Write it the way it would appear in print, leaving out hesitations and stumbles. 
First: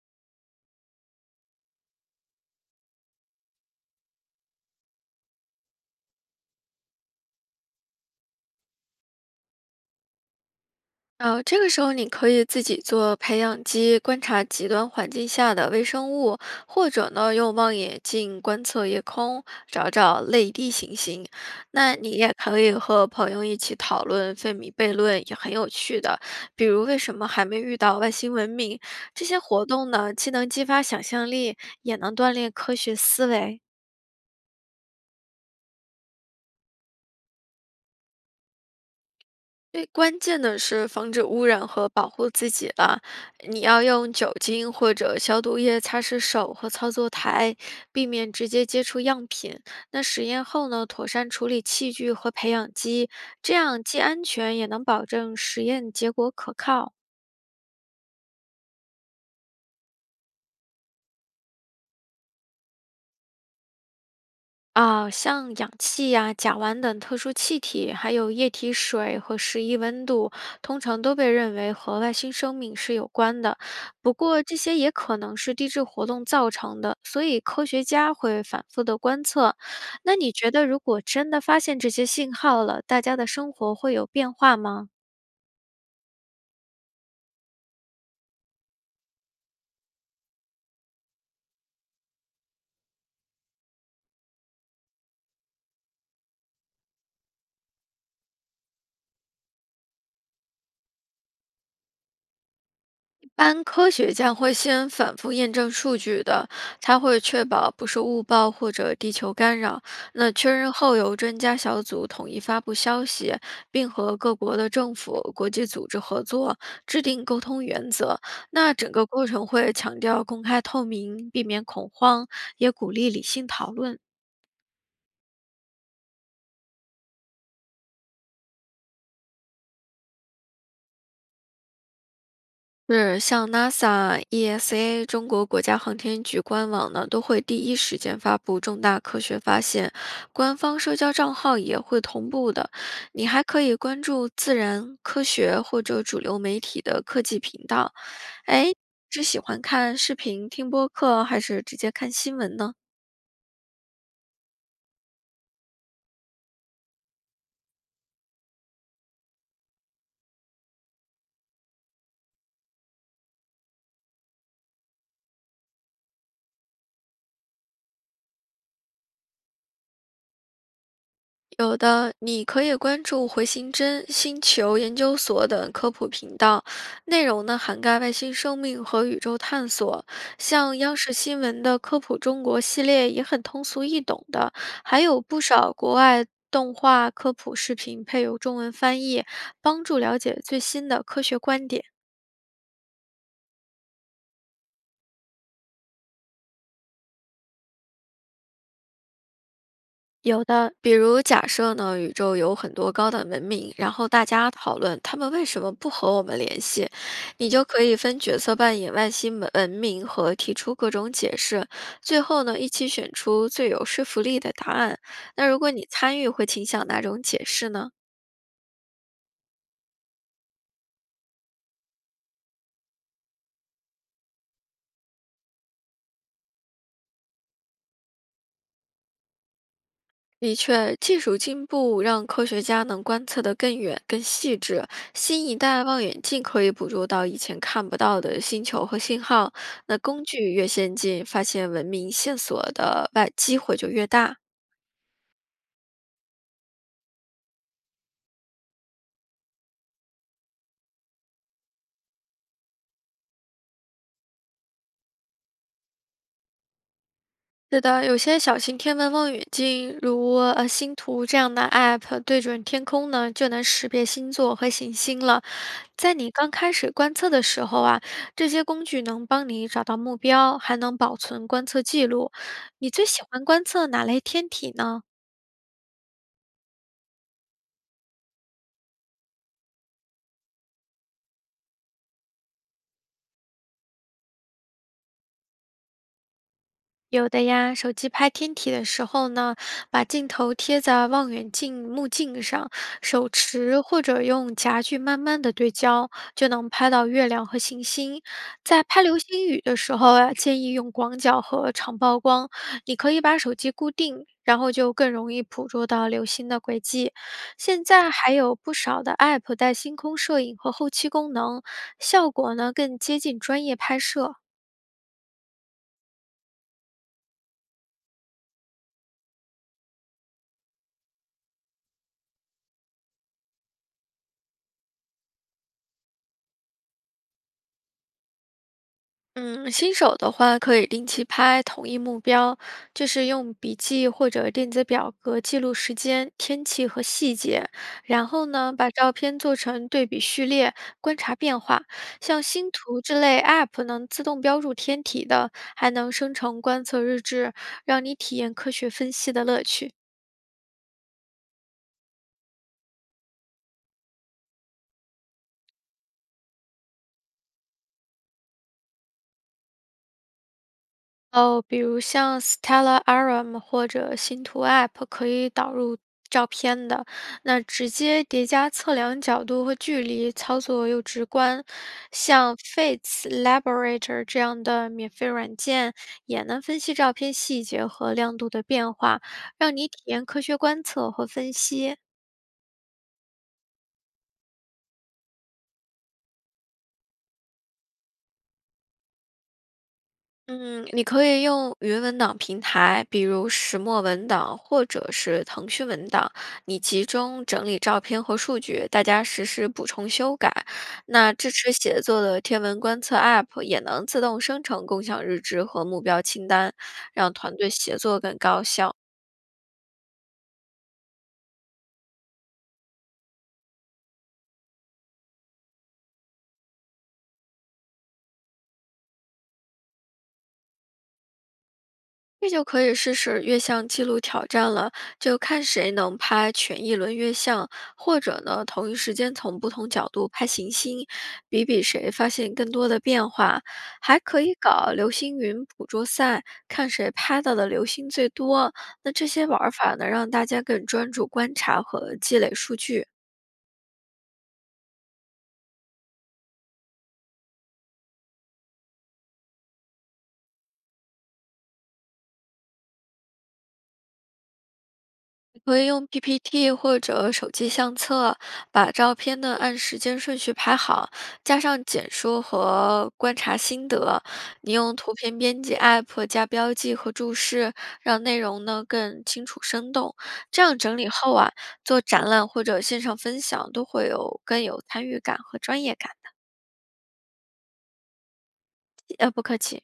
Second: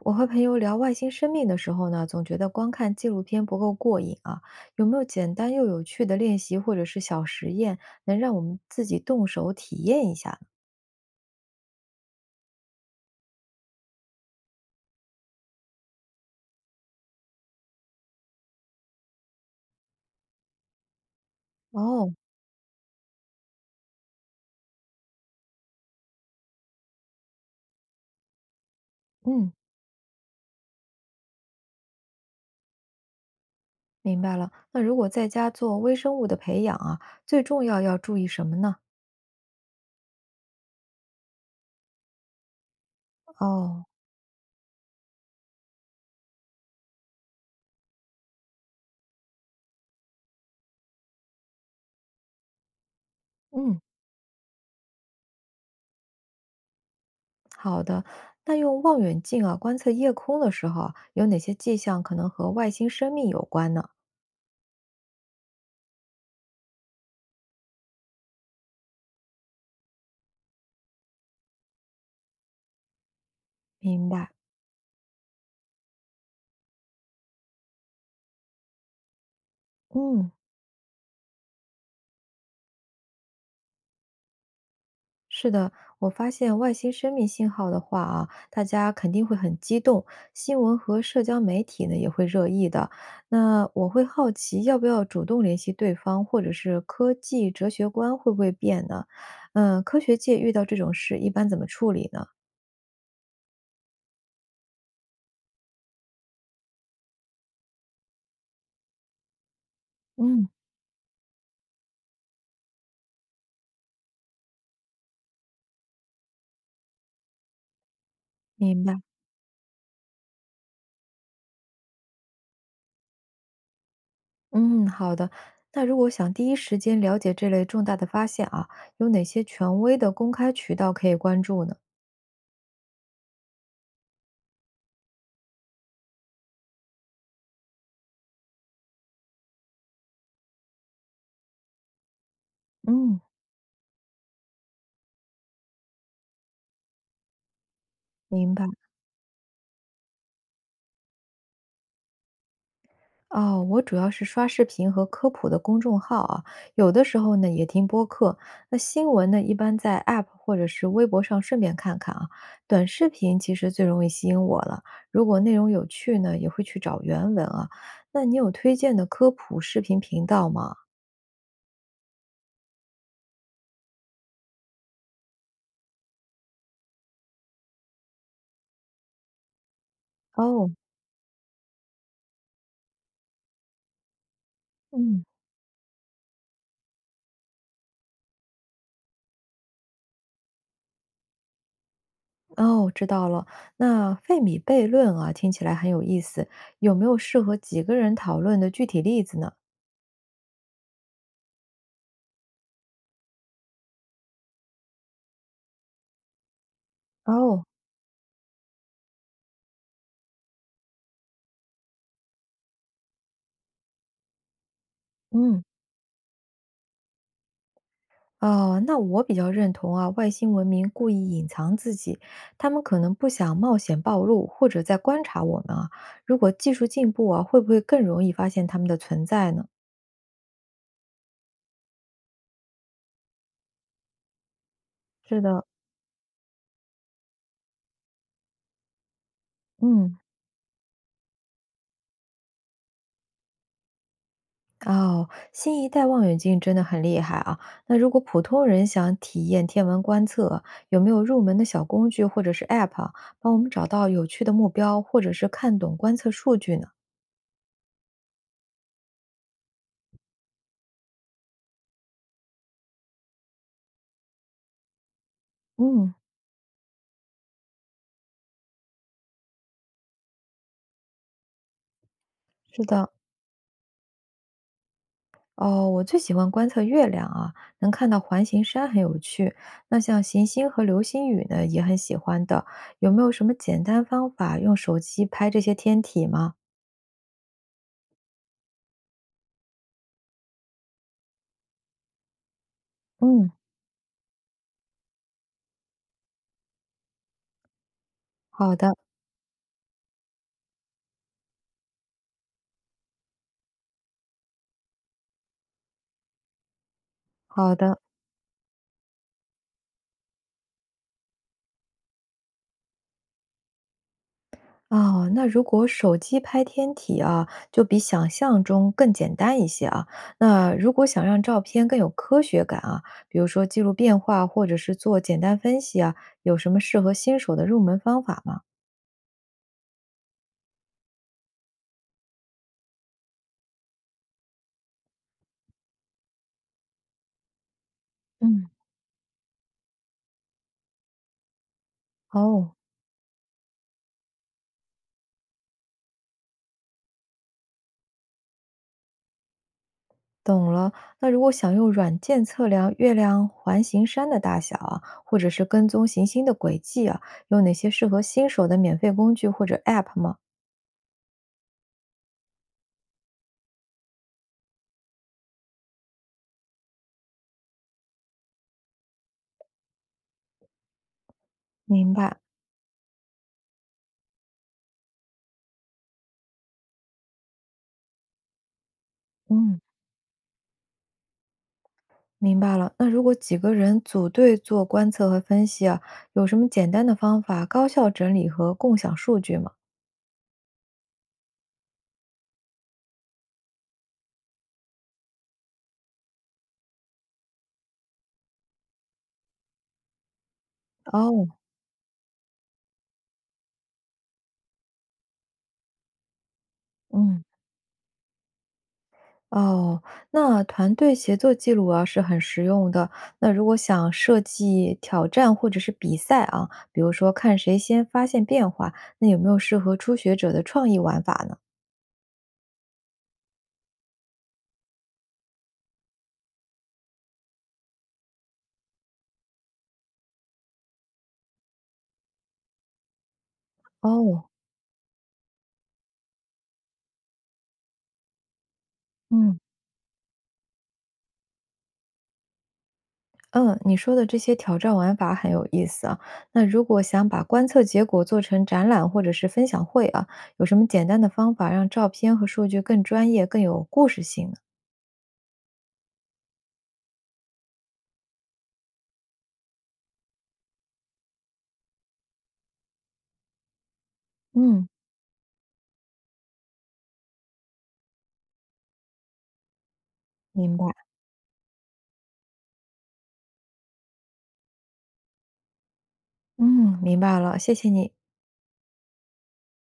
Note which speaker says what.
Speaker 1: 我和朋友聊外星生命的时候呢，总觉得光看纪录片不够过瘾啊。有没有简单又有趣的练习或者是小实验，能让我们自己动手体验一下呢？
Speaker 2: 这个时候你可以自己做培养基，观察极端环境下的微生物，或者呢用望远镜观测夜空，找找类地行星。那你
Speaker 1: 哦。
Speaker 2: 也可以和朋友一起讨论费米悖论，也很有趣的。比如为什么还没遇到外星文明？这些
Speaker 1: 嗯，
Speaker 2: 活动呢，既能激发想象力，也能锻炼科学思维。
Speaker 1: 明白了。那如果在家做微生物的培养啊，最重要要注意什么呢？
Speaker 2: 最关键的是防止污染和保护自己了。你要
Speaker 1: 哦。
Speaker 2: 用酒精或者消毒液擦拭手和操作台，避免直接接触样品。那实验后呢，妥善处理器具和培养基，这
Speaker 1: 嗯，
Speaker 2: 样既安全也能保证实验结果可靠。
Speaker 1: 好的。那用望远镜啊观测夜空的时候啊有哪些迹象可能和外星生命有关呢？
Speaker 2: 啊，像氧气呀、甲烷等特殊气体，还有液体水和适宜温度，通常都被认为和外星生命是有关的。
Speaker 1: 明
Speaker 2: 不
Speaker 1: 白。
Speaker 2: 过，这些也可能是地质活动造成的，所以科学家会反复的观测。那
Speaker 1: 嗯，
Speaker 2: 你觉得，如果真的发现这些信号了，大家的生活会有变化吗？
Speaker 1: 是的，我发现外星生命信号的话啊，大家肯定会很激动，新闻和社交媒体呢也会热议的。那我会好奇，要不要主动联系对方，或者是科技哲学观会不会变呢？嗯，科学界遇到这种事一般怎么处理呢？
Speaker 2: 一般科学家会先反复验证数据的，他会确保不是误报或者地球干扰。那
Speaker 1: 嗯。
Speaker 2: 确认后，由专家小组统一发布消息，并和各国的政府、国际组织合作，制定沟通原则。那
Speaker 1: 明
Speaker 2: 整
Speaker 1: 白。
Speaker 2: 个过程会强调公开透明，避免恐慌，也鼓励理性讨论。
Speaker 1: 嗯，好的。那如果想第一时间了解这类重大的发现啊，有哪些权威的公开渠道可以关注呢？
Speaker 2: 是，像 NASA、ESA、中国国家航天局官网呢，都会第一时间发布重大科学发现，官方社交账号也会同步的。
Speaker 1: 嗯。
Speaker 2: 你还可以关注自然科学或者主流媒体的科技频道。
Speaker 1: 明白。
Speaker 2: 哎，是喜欢看视频、听播客，还是直接看新闻呢？
Speaker 1: 哦，我主要是刷视频和科普的公众号啊，有的时候呢也听播客。那新闻呢，一般在 App 或者是微博上顺便看看啊。短视频其实最容易吸引我了，如果内容有趣呢，也会去找原文啊。那你有推荐的科普视频频道吗？
Speaker 2: 有的，你可以关注回形针、星球研究所等科普频道，内容呢涵盖外星生命和宇宙探索。
Speaker 1: 哦。
Speaker 2: 像央视新闻的《科普中国》系列也很通俗易懂的，还有
Speaker 1: 嗯。
Speaker 2: 不少国外动画科普视频配有中文翻译，帮助了解最新的科学观点。
Speaker 1: 哦，知道了。那费米悖论啊，听起来很有意思，有没有适合几个人讨论的具体例子呢？
Speaker 2: 有的，比如假设呢，宇宙有很多高等文明，然后大家讨论他们为什么不和我们联系，你就
Speaker 1: 哦。
Speaker 2: 可以分角色扮演外星文明和提出各种解释，最后呢，一起选出最有说服力的答案。那如
Speaker 1: 嗯。
Speaker 2: 果你参与，会倾向哪种解释呢？
Speaker 1: 哦，那我比较认同啊，外星文明故意隐藏自己，他们可能不想冒险暴露，或者在观察我们啊。如果技术进步啊，会不会更容易发现他们的存在呢？
Speaker 2: 的确，技术进步让科学家能观测得更远、更细致。
Speaker 1: 是
Speaker 2: 新一
Speaker 1: 的。
Speaker 2: 代望远镜可以捕捉到以前看不到的星球和信号。那
Speaker 1: 嗯。
Speaker 2: 工具越先进，发现文明线索的外机会就越大。
Speaker 1: 哦，新一代望远镜真的很厉害啊。那如果普通人想体验天文观测，有没有入门的小工具或者是 App 啊帮我们找到有趣的目标，或者是看懂观测数据呢？
Speaker 2: 是的，有些小型天文望远镜，如星图这样的 App，对准天空呢，就能识别星座和行星了。在
Speaker 1: 嗯，
Speaker 2: 你刚开始观测的时候啊，这些工具能帮你找到目标，还能保存观测记录。
Speaker 1: 是
Speaker 2: 你最
Speaker 1: 的。
Speaker 2: 喜欢观测哪类天体呢？
Speaker 1: 哦，我最喜欢观测月亮啊，能看到环形山很有趣。那像行星和流星雨呢，也很喜欢的。有没有什么简单方法用手机拍这些天体吗？
Speaker 2: 有的呀，手机拍天体的时候呢，把镜头贴在望远镜目镜上，手
Speaker 1: 嗯。
Speaker 2: 持或者用夹具慢慢的对焦，就能拍到月亮和行星。
Speaker 1: 好
Speaker 2: 在
Speaker 1: 的，
Speaker 2: 拍流星雨的时候呀，建议用广角和长曝光，你可以把手机固定，然后就更容易捕捉到流星的轨迹。
Speaker 1: 好
Speaker 2: 现
Speaker 1: 的。
Speaker 2: 在还有不少的 App 带星空摄影和后期功能，效果呢更接近专业拍摄。
Speaker 1: 哦，那如果手机拍天体啊，就比想象中更简单一些啊。那如果想让照片更有科学感啊，比如说记录变化或者是做简单分析啊，有什么适合新手的入门方法吗？
Speaker 2: 嗯，新手的话可以定期拍同一目标，就是用笔记或者电子表格记录时间、天气和细节，然后
Speaker 1: 嗯。
Speaker 2: 呢，把照片做成对比序列，观察变化。像星
Speaker 1: 哦。
Speaker 2: 图之类 App 能自动标注天体的，还能生成观测日志，让你体验科学分析的乐趣。
Speaker 1: 懂了。那如果想用软件测量月亮环形山的大小啊，或者是跟踪行星的轨迹啊，有哪些适合新手的免费工具或者 App 吗？
Speaker 2: 哦，比如像 Stella Arm 或者星图 App 可以导入照片的，那直接叠加测量角度和距离，操作又直观。
Speaker 1: 明白。
Speaker 2: 像 Fates Laborator 这样的免费软件也能分析照片细节和亮度的变化，让
Speaker 1: 嗯，
Speaker 2: 你体验科学观测和分析。
Speaker 1: 明白了。那如果几个人组队做观测和分析啊，有什么简单的方法高效整理和共享数据吗？
Speaker 2: 嗯，你可以用云文档平台，比如石墨文档或者是腾讯文档，你集中整理照片和数据，大家实时补充修改。那
Speaker 1: 哦。
Speaker 2: 支持写作的天文观测 App 也能自动生成共享日志和目标清单，让
Speaker 1: 嗯。
Speaker 2: 团队协作更高效。
Speaker 1: 哦，那团队协作记录啊是很实用的。那如果想设计挑战或者是比赛啊，比如说看谁先发现变化，那有没有适合初学者的创意玩法呢？
Speaker 2: 这就可以试试月相记录挑战了，就看谁能拍全一轮月相，或者呢，同一时间从不同角度拍行星，比比谁发现更多的变化。还可
Speaker 1: 哦。
Speaker 2: 以搞流星云捕捉赛，看谁拍到的流星最多。那这些
Speaker 1: 嗯。
Speaker 2: 玩儿法呢，让大家更专注观察和积累数据。
Speaker 1: 嗯，你说的这些挑战玩法很有意思啊。那如果想把观测结果做成展览或者是分享会啊，有什么简单的方法让照片和数据更专业、更有故事性呢？
Speaker 2: 可以用 PPT 或者手机相册，把照片呢按时间顺序排好，加上简说和观察心得。你
Speaker 1: 嗯
Speaker 2: 用图片编辑 App 加标记和注释，让内容呢更清楚生动。这
Speaker 1: 明
Speaker 2: 样
Speaker 1: 白，
Speaker 2: 整理后啊，做展览或者线上分享都会有更有参与感和专业感。
Speaker 1: 嗯，明白了，谢谢你。
Speaker 2: 不客气。